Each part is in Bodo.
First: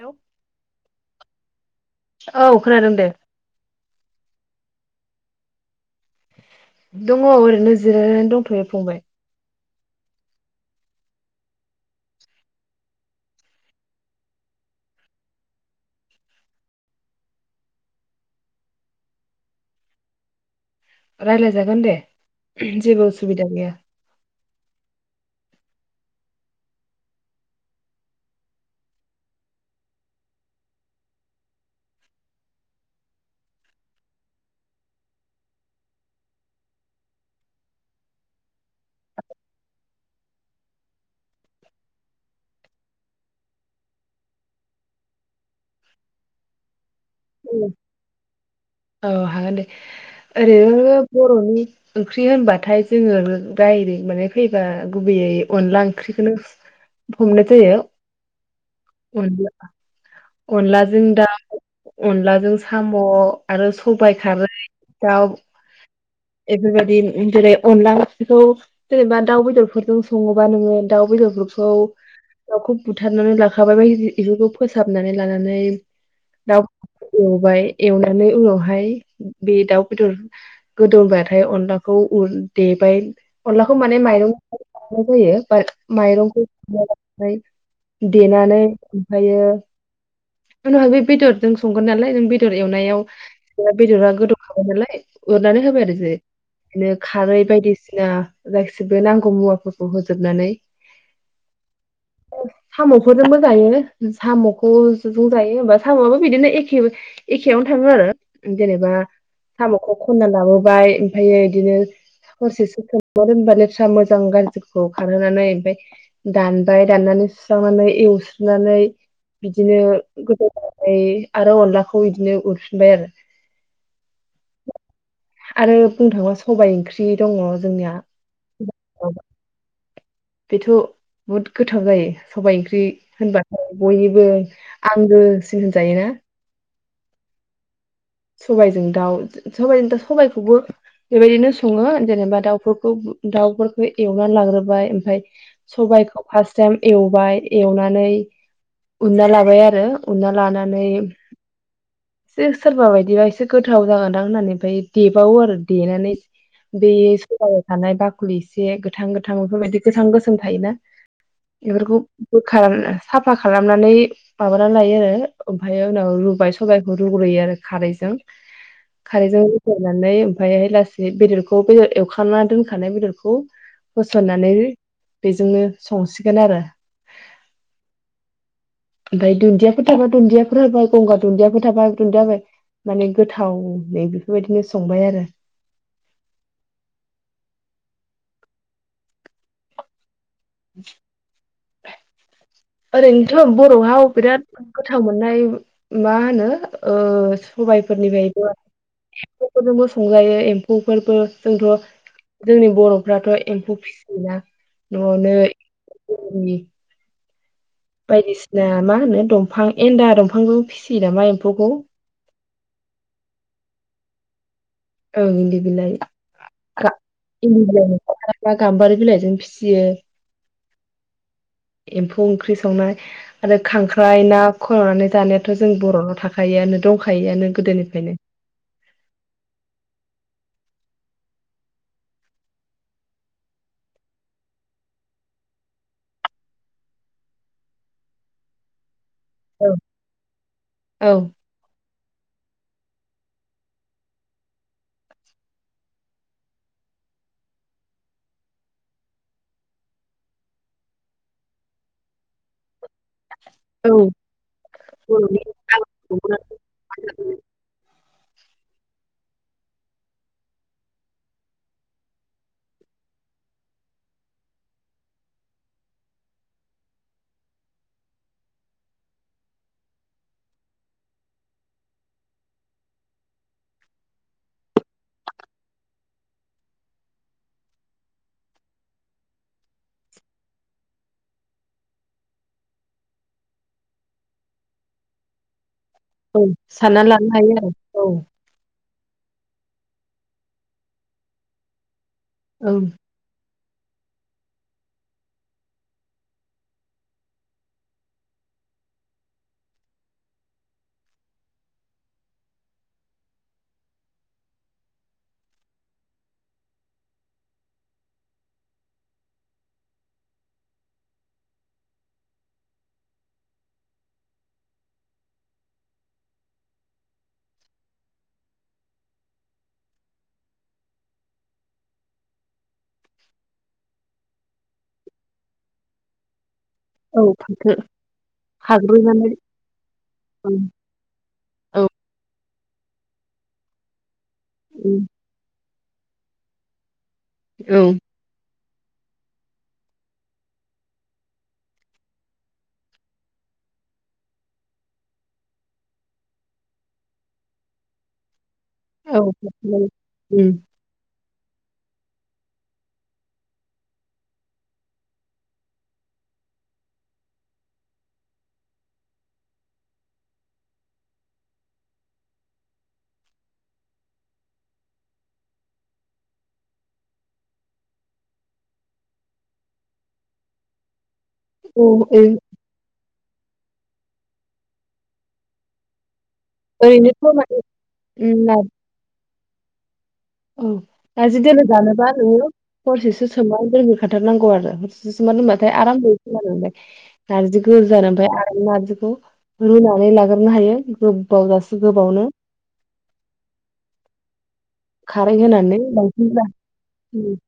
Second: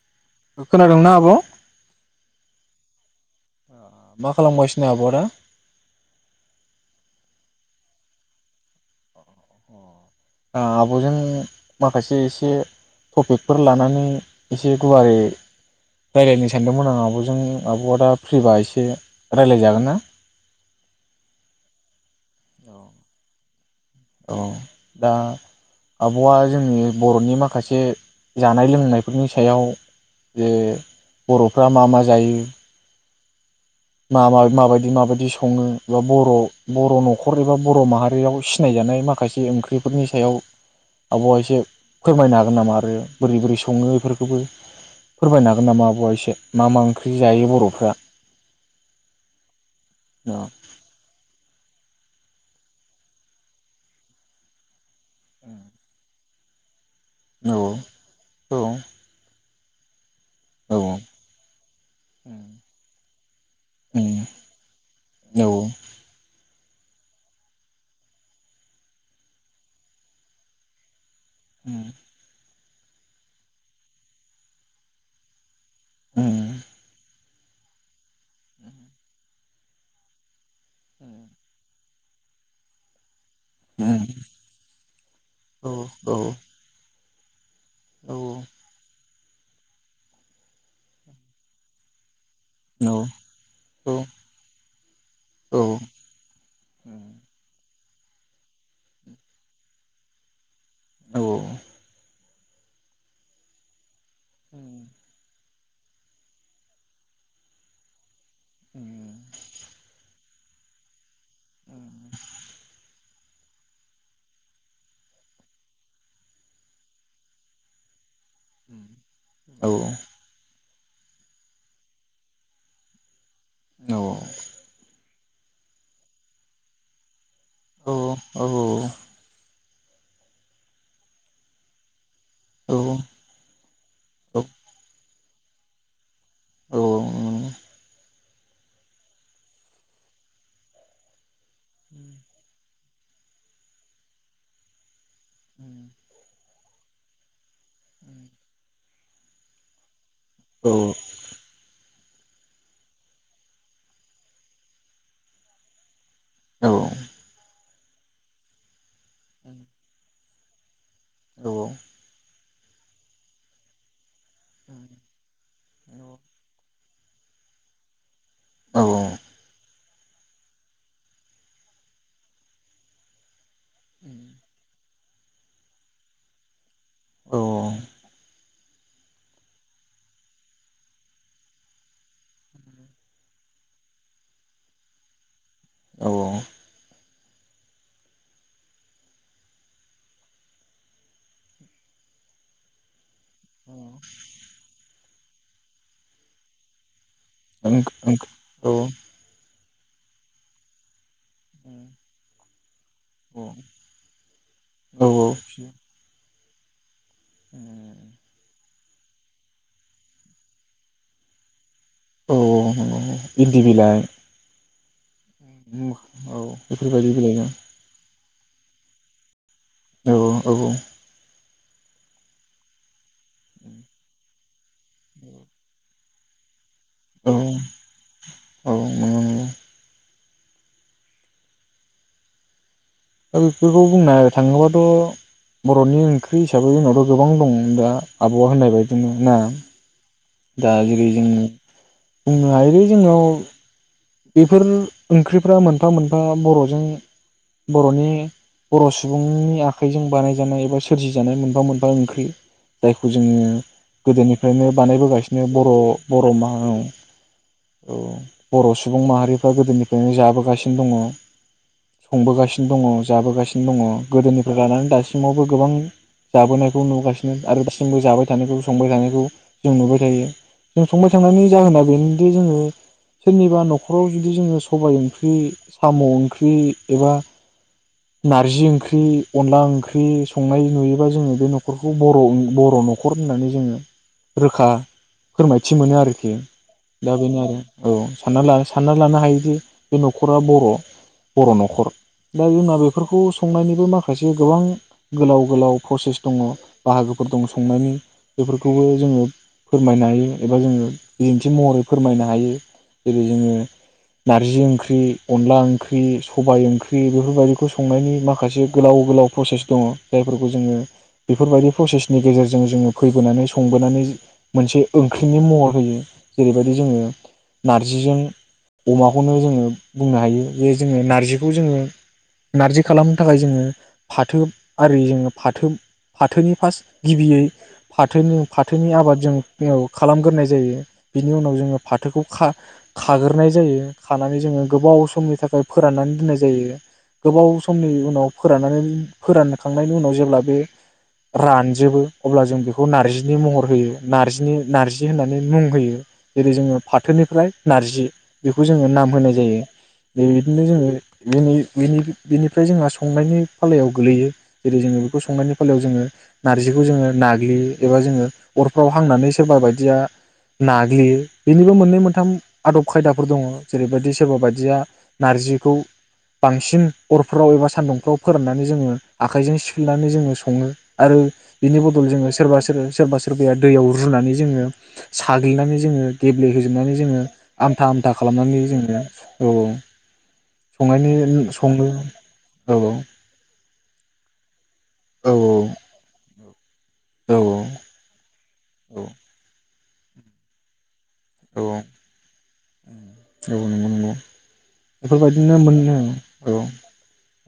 हेलौ खोनादोंना आब'? औ खोनादों दे। मा खालामगासिनो आब'आ दा? दङ ओरैनो जिरायनानै दंथ'यो फंबाय। आं आब'जों माखासे एसे टपिकफोर लानानै एसे गुवारै रायलायनो सानदोंमोन आं आब'जों आब'आ दा फ्रिबा एसे रायलायजागोन ना? रायलाय जागोन दे जेबो उसुबिदा गैया। औ दा आब'आ जोंनि बर'नि माखासे जानाय लोंनायफोरनि सायाव जे बर'फ्रा मा मा जायो। मा मा माबायदि माबायदि सङो एबा बर' बर' न'खर एबा बर' माहारियाव सिनायजानाय माखासे ओंख्रिफोरनि सायाव आब'आ एसे फोरमायनो हागोन नामा? आरो बोरै बोरै सङो एफोरखौबो फोरमायनो हागोन नामा आब'वा एसे मा मा ओंख्रि? ख्रि जायो बर'फ्रा। औ हागोनदे औ ओरैनो बर'नि। ओंख्रि होनबाथाय जोङो डाइरेक्ट माने फैबा। गुबैयै अनला ओंख्रिखोनो। [inaudible] हमनाय औ जायो उनजा औ अनलाजों दाउ अनलाजों साम' आरो सबायइ उम खारै दाउ औ बेफोरबायदिनो जेरै अनला ओंख्रिखौ जेनोबा दाउ बेदरफोरजों सङोबा नोङो दाउ बेदर बेखौ उम दाउखौ बुथारनानै लाखानानै इफोरखौ फो साबनानै लानानै उम दाउ एवबाय एवना माने उनावहाय बे दाउ बेदर गोदौबाथाय अनला खौ उन देबाय। अनलाखौ माने माइरंनिफ्राय बानायनाय जायो बाद औ औ माइरंखौ फ्राय औ देनानै ओमफ्रायो उनावहाय बे बेदरजों संगोन नालाय नों बे दर एवनायाव औ बेदरा गोदौखाबाय नालाय एरनानै होबाय आरो जे बिदिनो खारै बायदिसि सिना गासिबो नांगौ मुवाफोरखौ होजोबनानै औ साम'खौबो मोजाङैनो साम' [unintelligible] साम'आबो बिदिनो एखे एखेयावनो थाङो आरो। जेनेबा साम'खौ खनना लाबोबाय ओमफ्रायो इदिनो हरसेसो सोमना दोनबा लेथ्रा मोजां गाज्रिखौ खारहोनानै ओमफ्राय दानबाय दाननानै सुस्रांनानै एव स्रोनानै बिदिनो गोबाव [unintelligible] आरो अनलाखौ इदिनो उरफिनबाय आरो। औ आरो बुंनो थाङोबा सबाइ ओंख्रि दङ' जोंनिया बेथ' बुहुद गोथाव जायो। सबाय ओंख्रि होनबाथाय बयनिबो आंगो सै होनजायो ना? सबायजों दाउ सबायजों दा सबाइखौबो बेबायदिनो सङो जेनबा दाउफोर खौ दाउफोरखौ एवनानै लाग्रोबाय ओमफ्राय सबाइखौ फार्स टाइम एवबाय एवनानै उनना लाबाय आरो। उना लानानै जे सोरबा बाय दिबा एसे गोथाव जागोनदां होननानै ओमफ्राय देबावो आरो देनानै औ औ बे [unintelligible] थानाय बाखुलि इसे गोथां गोथां औ बेफोरबायदि गोथां गो सोम थायोना। औ एफोरखौ खार साफा खालामनानै माबानानै लायो फियो आरो ओमफ्रायो उनाव रुबाय सबाय रुग्रोयो आरो। खारैजों खारैजों रुगोर नानै ओमफ्रायहाय लासैयै बेदरखौ बेदर एवखना दोनखानाय बेदरखौ होसनानै बेजोंनो संसिगोन आरो। औ औ औ ओमफ्राय दुनदियाफोर थाबा दुनदियाफोर होबाय गंगार दुनदियाफोर थाबा दुनदिया होबाय। माने गोथावै बेफोरबायदिनो संबाय आरो। औ औ [inaudible] ओरैनो बर'वाव बिराद गोथा थाव मोननाय मा होनो ओ औ सबाइफोरनिफ्रायबो फोरजोंबो संजायो एमफौफोरबो। जोंथ' जोंनि बर' फ्राथ' एम्फौ फिसियोना। औ औ न'आवनो [inaudible] [unintelligible] बायदिसिना मा होनो दंफां एन्दा दंफांदों फिसियो नामा एम्फौखौ औ औ औ नंगौ नंगौ इन्दि बिलाइ। ओं इन्दि बिलाइ औ गा बेफोरबायदि बिलाइजों इन्दि बिलाइनि खायफा गाम्बारि बिलायजों फिसि औ औ। एम्फौ ओंख्रि संनाय आरो खांख्राइ ना खननानै जानायाथ' जोंनि बर'नाव थाखायोआनो। औ दंखायोआनो गोदोनिफ्रायनो। औ नंगौ नंगौ दा बेफोरखौ बुंनाय थाङोबाथ बर'नि ओंख्रि हिसाबै जोंनावथ' गोबां दं दा आब'आ होननाय बायदि। [unintelligible] ना औ दागिरिजों बुंनो हायोलै जोंनाव बेफोर ओंख्रिफ्रा मोनफा मोनफा बर'जों बर'नि बर' सुबुंनि आखाइजों बानायजानाय एबा सोरजिजानाय मोनफा मोनफा ओंख्रि जायखौ जों जोङो औ गोदोनिफ्रायनो बर'नि बानायबोगासिनो बर' बर' माहा औ औ खरस सुबुं माहारिफ्रा गोदोनिफ्रायनो जाबोगासिनो दङ संबोगासिनो दङ जाबोगासिनो दङ गोदोनिफ्राय लानानै दासिमावबो गोबां जाबोनायखौ नुगासिनो आरो दासिमबो जाबाय थानायखौ संबाय थानायखौ जों नुबाय थायो जों संबाय थानायनि जाहोना बेनोदि जोङो सोरनिबा न'खर नख'राव जुदि जोङो सबाय ओंख्रि साम ओंख्रि एबा नारजि ओंख्रि अनला ओंख्रि संनाय नुयोबा जोङो बे न'खरखौ बर' बर' न'खर होननानै जोङो रोखा फोरमाय थि मोनो आरोखि औ सानना दा लानो बेनो हायो आरो औ साननानै लानो सानना लानो हायो दि बे नख'रा बर' बर' न'खर। दा जोंना औ बेफोरखौ संनायनि बो माखासे गोबां गोलाव गोलाव प्रसेस दङ बाहागोफोर दङ संनायनि बेफोरखौबो जोङो फोरमायनो हायो एबा जोङो बिदिन्थि महरै फोरमायनो हायो जेरै जोङो नारजि ओंख्रि अनला ओंख्रि सबाय ओंख्रि बेफोरबायदिखौ संनायनि माखासे गोलाव गोलाव प्रसेस दङ जायफोरखौ जोङो बेफोरबायदि प्रसेसनि गेजेरजों जोङो फैबोनानै संबोनानै मोनसे ओंख्रिनि महर होयो जेरैबायदि जोङो नारजिजों अमाखौनो जोङो बुंनो हायो जे जोङो नारजिखौ जोङो नारजि खालामनो थाखाय जोङो फाथो आरि जोङो फाथो फाथोनि फार्स्ट औ गिबियै फाथो फाथोनि फाथोनि आबाद खाग्रोनानै जोंनियाव खालामग्रोनाय औ जायो बिनि उनाव जोङो औ फाथोखौ खा खागोर नाय जायो। खानानै जोङो गोबाव समनि थाखाय फोराननानै दोननाय जायो। गोबाव समनि औ उनाव। फोराननानै फोरानखांनायनि उनाव जेब्ला बे रानजोबो अब्ला जों बेखौ नार्जिनि महर होयो नार्जिनि नार्जि होननानै मुं होयो जेरै जोङो फाथोनिफ्राय नार्जि बेखौ जोङो नाम औ होनाय जायो बेबायदिनो जोङो [unintelligible] बेनिफ्राय जोंहा संनायनि फालायाव गोलैयो जेरै जोङो बेखौ संनायनि फालायाव जोङो नार्जिखौ जोङो नाग्लियो एबा जोङो अरफ्राव हांनानै सोरबा बायदिया नाग्लियो बेनिबो मोननै मोनथाम आदब खायदाफोर दङ जेरैबायदि सोरबा बायदिया नार्जिखौ बांसिन अरफ्राव एबा सान्दुंफ्राव फोराननानै जोङो आखाइजों सिफ्लेनानै जोङो सङो आरो बिनि बदल औ जोङो सोरबा सोरो सोरबा सोर सोरबाया दैयाव रुनानै जोङो साग्लिनानै जोङो गेब्ले होजोबनानै जोङो ओरैनोथ' औ आमथा आमथा खालामनानै जोङो औ उम नार्जि संनायनि दोलो सङो जानोबा औ नोङो औ हरसेसो सोमना दोनग्रोखाथारनांगौ आरो हरसेसो औ सोमना दोनबाथाय आराम रुयो। ज दा [unintelligible] नारजिखौ [unintelligible] जाना ओमफ्राय औ नारजिखौ रुनानै लाग्रोननो हायो ब औ गोबावजासो गोबावनो। औ नंगौ नंगौ। खारै बेफोरबायदिनो होनानै मोनै बांसिन जा- औ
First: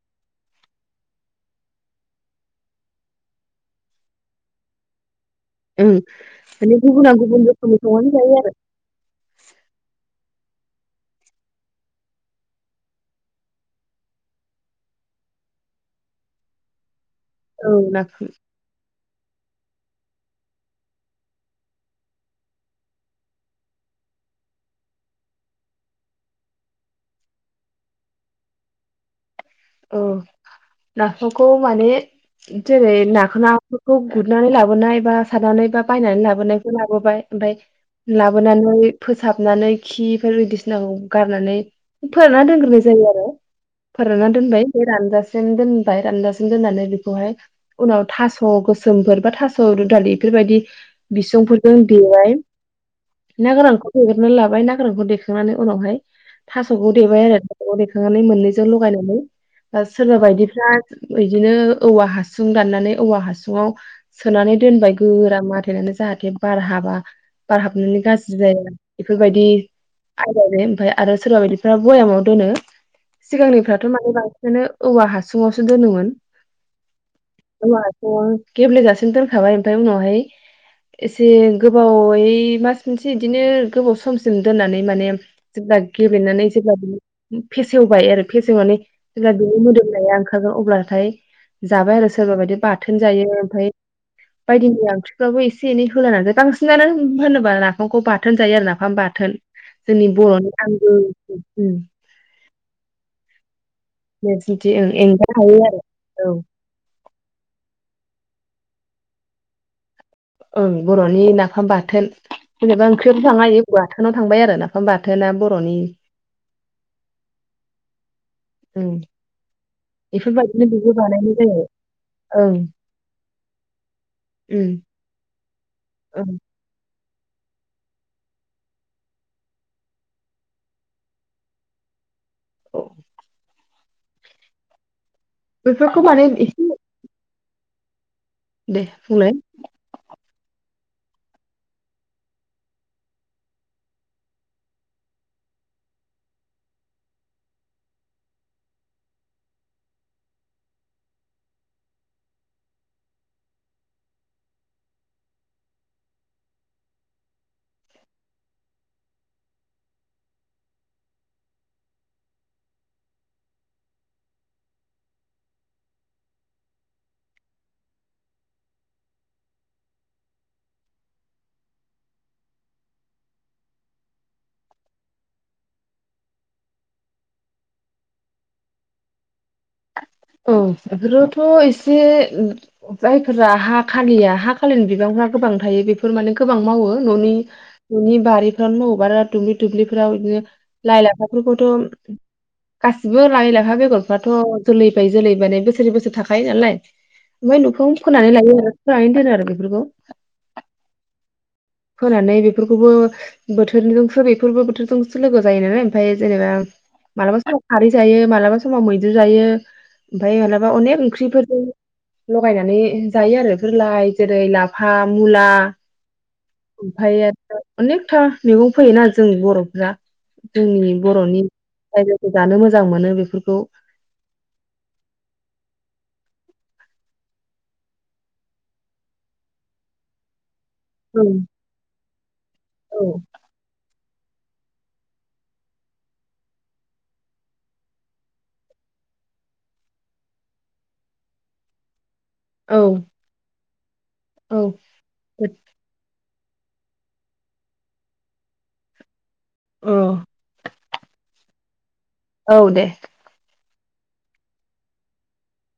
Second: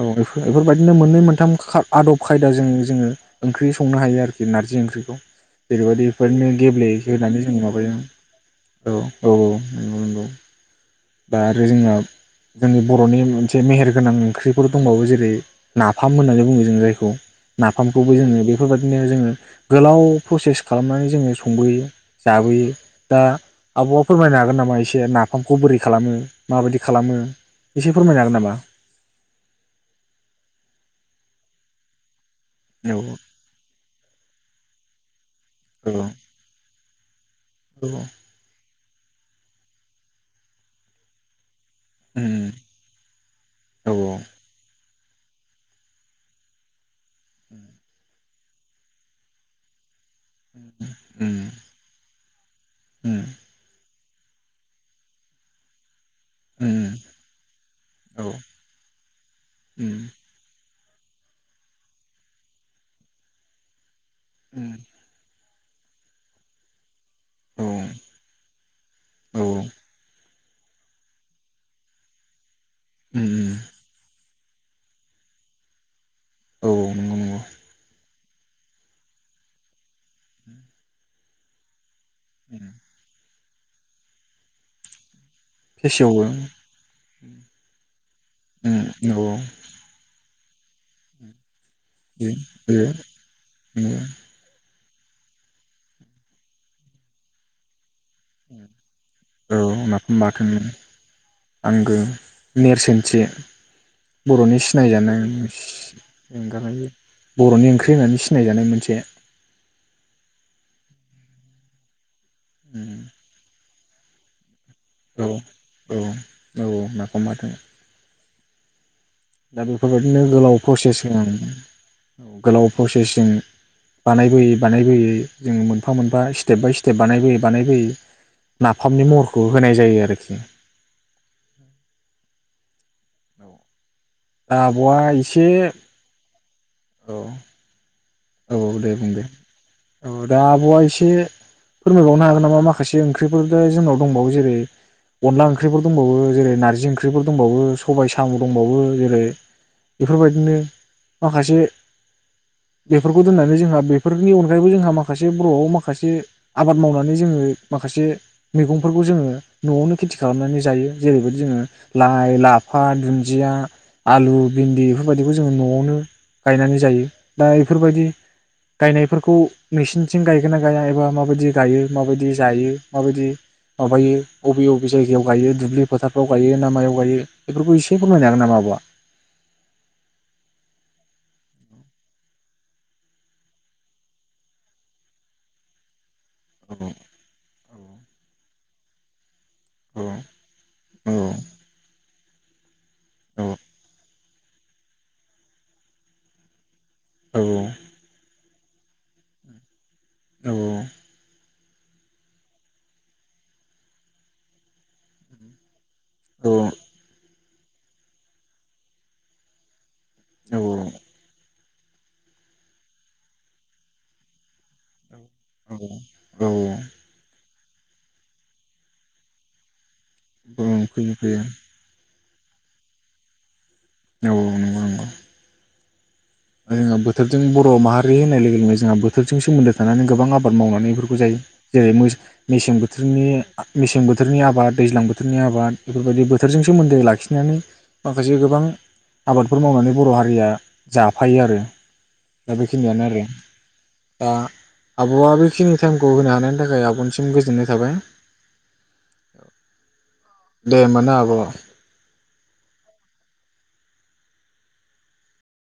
औ बेफोरबायदिनो मोननै मोनथाम खा आदब खायदाजों जोङो ओंख्रि संनो हायो आरोखि नारजि ओंख्रिखौ ओं जेरैबायदि बेफोरनो माने गेब्ले गुबुना होनानै गुबुन जोङ रोखोमै माबायो संनानै जायो आरो औ औ औ। नंगौ । दा आरो जोंहा जोंनि बर'नि मोनसे मेहेर गोनां ओंख्रिफोर दंबावो जेरै नाफाम होननानै बुङो जों जायखौ। औ नाफामखौबो नाफाम जोङो बेफोरबायदिनो जोङो गोलाव प्रसेस खालामनानै जोङो संबोयो जाबोयो दा आब'आ फोरमायनो हागोन नामा एसे नाफामखौ बोरै खालामो माबायदि खालामो एसे फोरमायनो हागोन नामा? औ नाफामखौ माने जेरै औ नाखौ नाफोरखौ गुरनानै लाबो अ नायबा सारनानै बा औ बायनानै लाबोनायखौ लाबोबाय ओमफ्राय औ लाबोनानै फोसाबनानै खिफोर बायदिसिनाखौ गारनानै फोरानना उम दोनग्रोनाय जायो आरो औ फोराननानै रानजासिम दोनबाय रानजासिम दोननानै बेखौ बेखौहाय उनाव था ह गोसोमफोर बा थास' रु दालि बेफोरबायदि उम बिसंफोरजों देबाय उम ना गोरानखौ देग्रोना लाबाय ना गोरानखौ देखांनानै उनावहाय उम थास'खौ देबाय आरो थास'खौ देखांनानै औ मोननैजों लगायनानै उम सोरबा बायदिफ्रा दा इदिनो औवा हासुं दाननानै औवा हासुुंआव सोनानै उम दोनबाय गोरा मारि होथेनानै जाहाथे बार हाबा। बार औ हाबनानै गाज्रि जायो औ बेफोरबायदि ओमफ्राय आरो सोरबा बायदिफ्रा भयामाव दोनो। उम उम सिगांनिफ्राथ' माने बां बिनो औवा हासुङावसो दोनोमोन। औ नंगौ नंगौ औवा हा अ गेब्लेेजासिम दोनखाबाय ओमफाय उनावहाय एसे गोबावै उम, मास मोनसे इदिनो गोबाव समसिम दोननानै माने। जेब्ला फेसेवो गेब्लेनानै उम, जेब्ला बियो फेसेवबाय आरो फेसेवनानै। औ जेब्ला औ बिनि मोदोमनाया ओंखारगोन अब्लाथाय जाबाय आरो बे सोरबा बायदि बेयो बाथोन जायो ओमफाय नंगौ। बायदिमैया ओंख्रि बाबो एसे एनै होलानानै बांसिनानो होनोबा नाफामखौ बाथोन जायो आरो नाफाम बा थोन औ जोंनि नाफाम बाथोन बर'नि आंगो आंगो नेरसोनथि [unintelligible] बर'नि ओं सिनायजानाय एंगार हायो आरो औ एंगारहायि बर'नि। ओंख्रि होनानै सिनायजानाय मोनसे। ओं बर'नि नाफाम बाथोन। जेनेबा उम, ओंख्रियावबो जानो हायो। बाथोनाव थांबाय आरो ना। ना औ बाथोना बर'नि। औ औ नाफाम बाथोन उम। दा बेफोरबायदिनो गोलाव प्रसेसजोंं बानायनाय जायो ओं गोलाव प्रसेसजों बानायबोयै उम बानायबोयै। जों मोनफा मोनफा ओं स्टेफ बाय स्टे बानायबोयै बानायबोयै नाफामनि महरखौ होनाय जायो आरखि। औ। आब'आ इस बेफोरखौ माने इसे। औ दे बुं दे औ दा आब'या इसे फोरमायबावनो हागोन नामा माखासे ओंख्रिफोर दा जोंनाव दंबावो जेरै अनला ओंख्रिफोर दंबावो जेरै नारजि ओंख्रिफोर दंबावो सबाय साम' दंबावो जेरै बेफोरबायदिनो माखासे। बेफोरखौ दोननानै जोंहा बेफोरनि अनगायैबो जोंहा माखासे बर'आव माखासे आबाद मावनानै जोङो माखासे मैगंफोरखौ जोङो न'आवनो खेथि खालामनानै जायो जेरैबायदि जोङो लाइ लाफा दुन्दिया आलु भिन्दि बेफोरबायदिखौ जोङो न'आवनो गायनानै जायो दा बेफोरबायदि गायनायफोरखौ नोंसिनिथिं गायगोन ना गाया एबा माबायदि गायो माबायदि जायो माबायदि माबायो अबे अबे जायगायाव गायो दुब्लि फोथारफ्राव गायो ना मायाव गायो बेफोरखौ इसे फोरमायनो हागोन नामा आब'आ? औ बेफोरोथ' इसे जायफोरा हा खालिया हा खालिनि बिबांफ्रा गोबां थायो बेफो फोर माने गोबां औ मावो न'नि न'नि बारि । [unintelligible] औ दुब्लिफोराव बिदिनो लाइ औ लाफाफोरखौथ'। गासिबो औ लाय लाफा बेगरफ्रा थ जोलैप बाय जोलै माने बोसोरै बोसोरै थाखायो नालाय। औ ओमफाय न'फ्राव फोनानै लायो आरो। फोनानै दोनो आरो बेफोरखौ। औ औ। फोनानै बेफोरखौबो बोथोरजोंसो बेफोरबो बोथोरजोंसो लोगो जायो नालाय। फाय जेनेबा औ मालाबा समाव खारै जायो मालाबा समाव मैद्रु जायो । ओमफाय मालाबा अनेक ओंख्रिफोरजों लगायनानै जायो आरो बेफोर लाय जेरै लाफा मुला औ ओमफाय ओ अनेकथा मैगं फोयोना जों बरफ्रा औ जोंनि फैयो फैयो औ बरनि [unintelligible] जानो मोजां मोनो बेफोरखौ औ औ नंगौ नंगौ जोंहा बोथोरजों बर माहारि होननाय लोगो लोगोनो जोंहा बोथोरजों सोमोन्दो थानानै गोबां आब बाद मावनानै इफोरखौ औ जायो जेरै मोस मेसें औ बोथोरनि आ मेसें बोथ थोरनि आबाद दैज्लां बोथोरनि आबाद बेफोरबायदि बोथोरजों सोमोन्दो लाखिनानै माखासे गोबां आबादफोर मावनानै बर हारिया जा फायो आरो दा औ बेखिनियानो आरो दा औ आबआ बेखिनि टाइमखौ होनो हाना नि थाखाय आबनिसिम गोजोननाय थाबाय । अ दे होमबा ना आब औ दे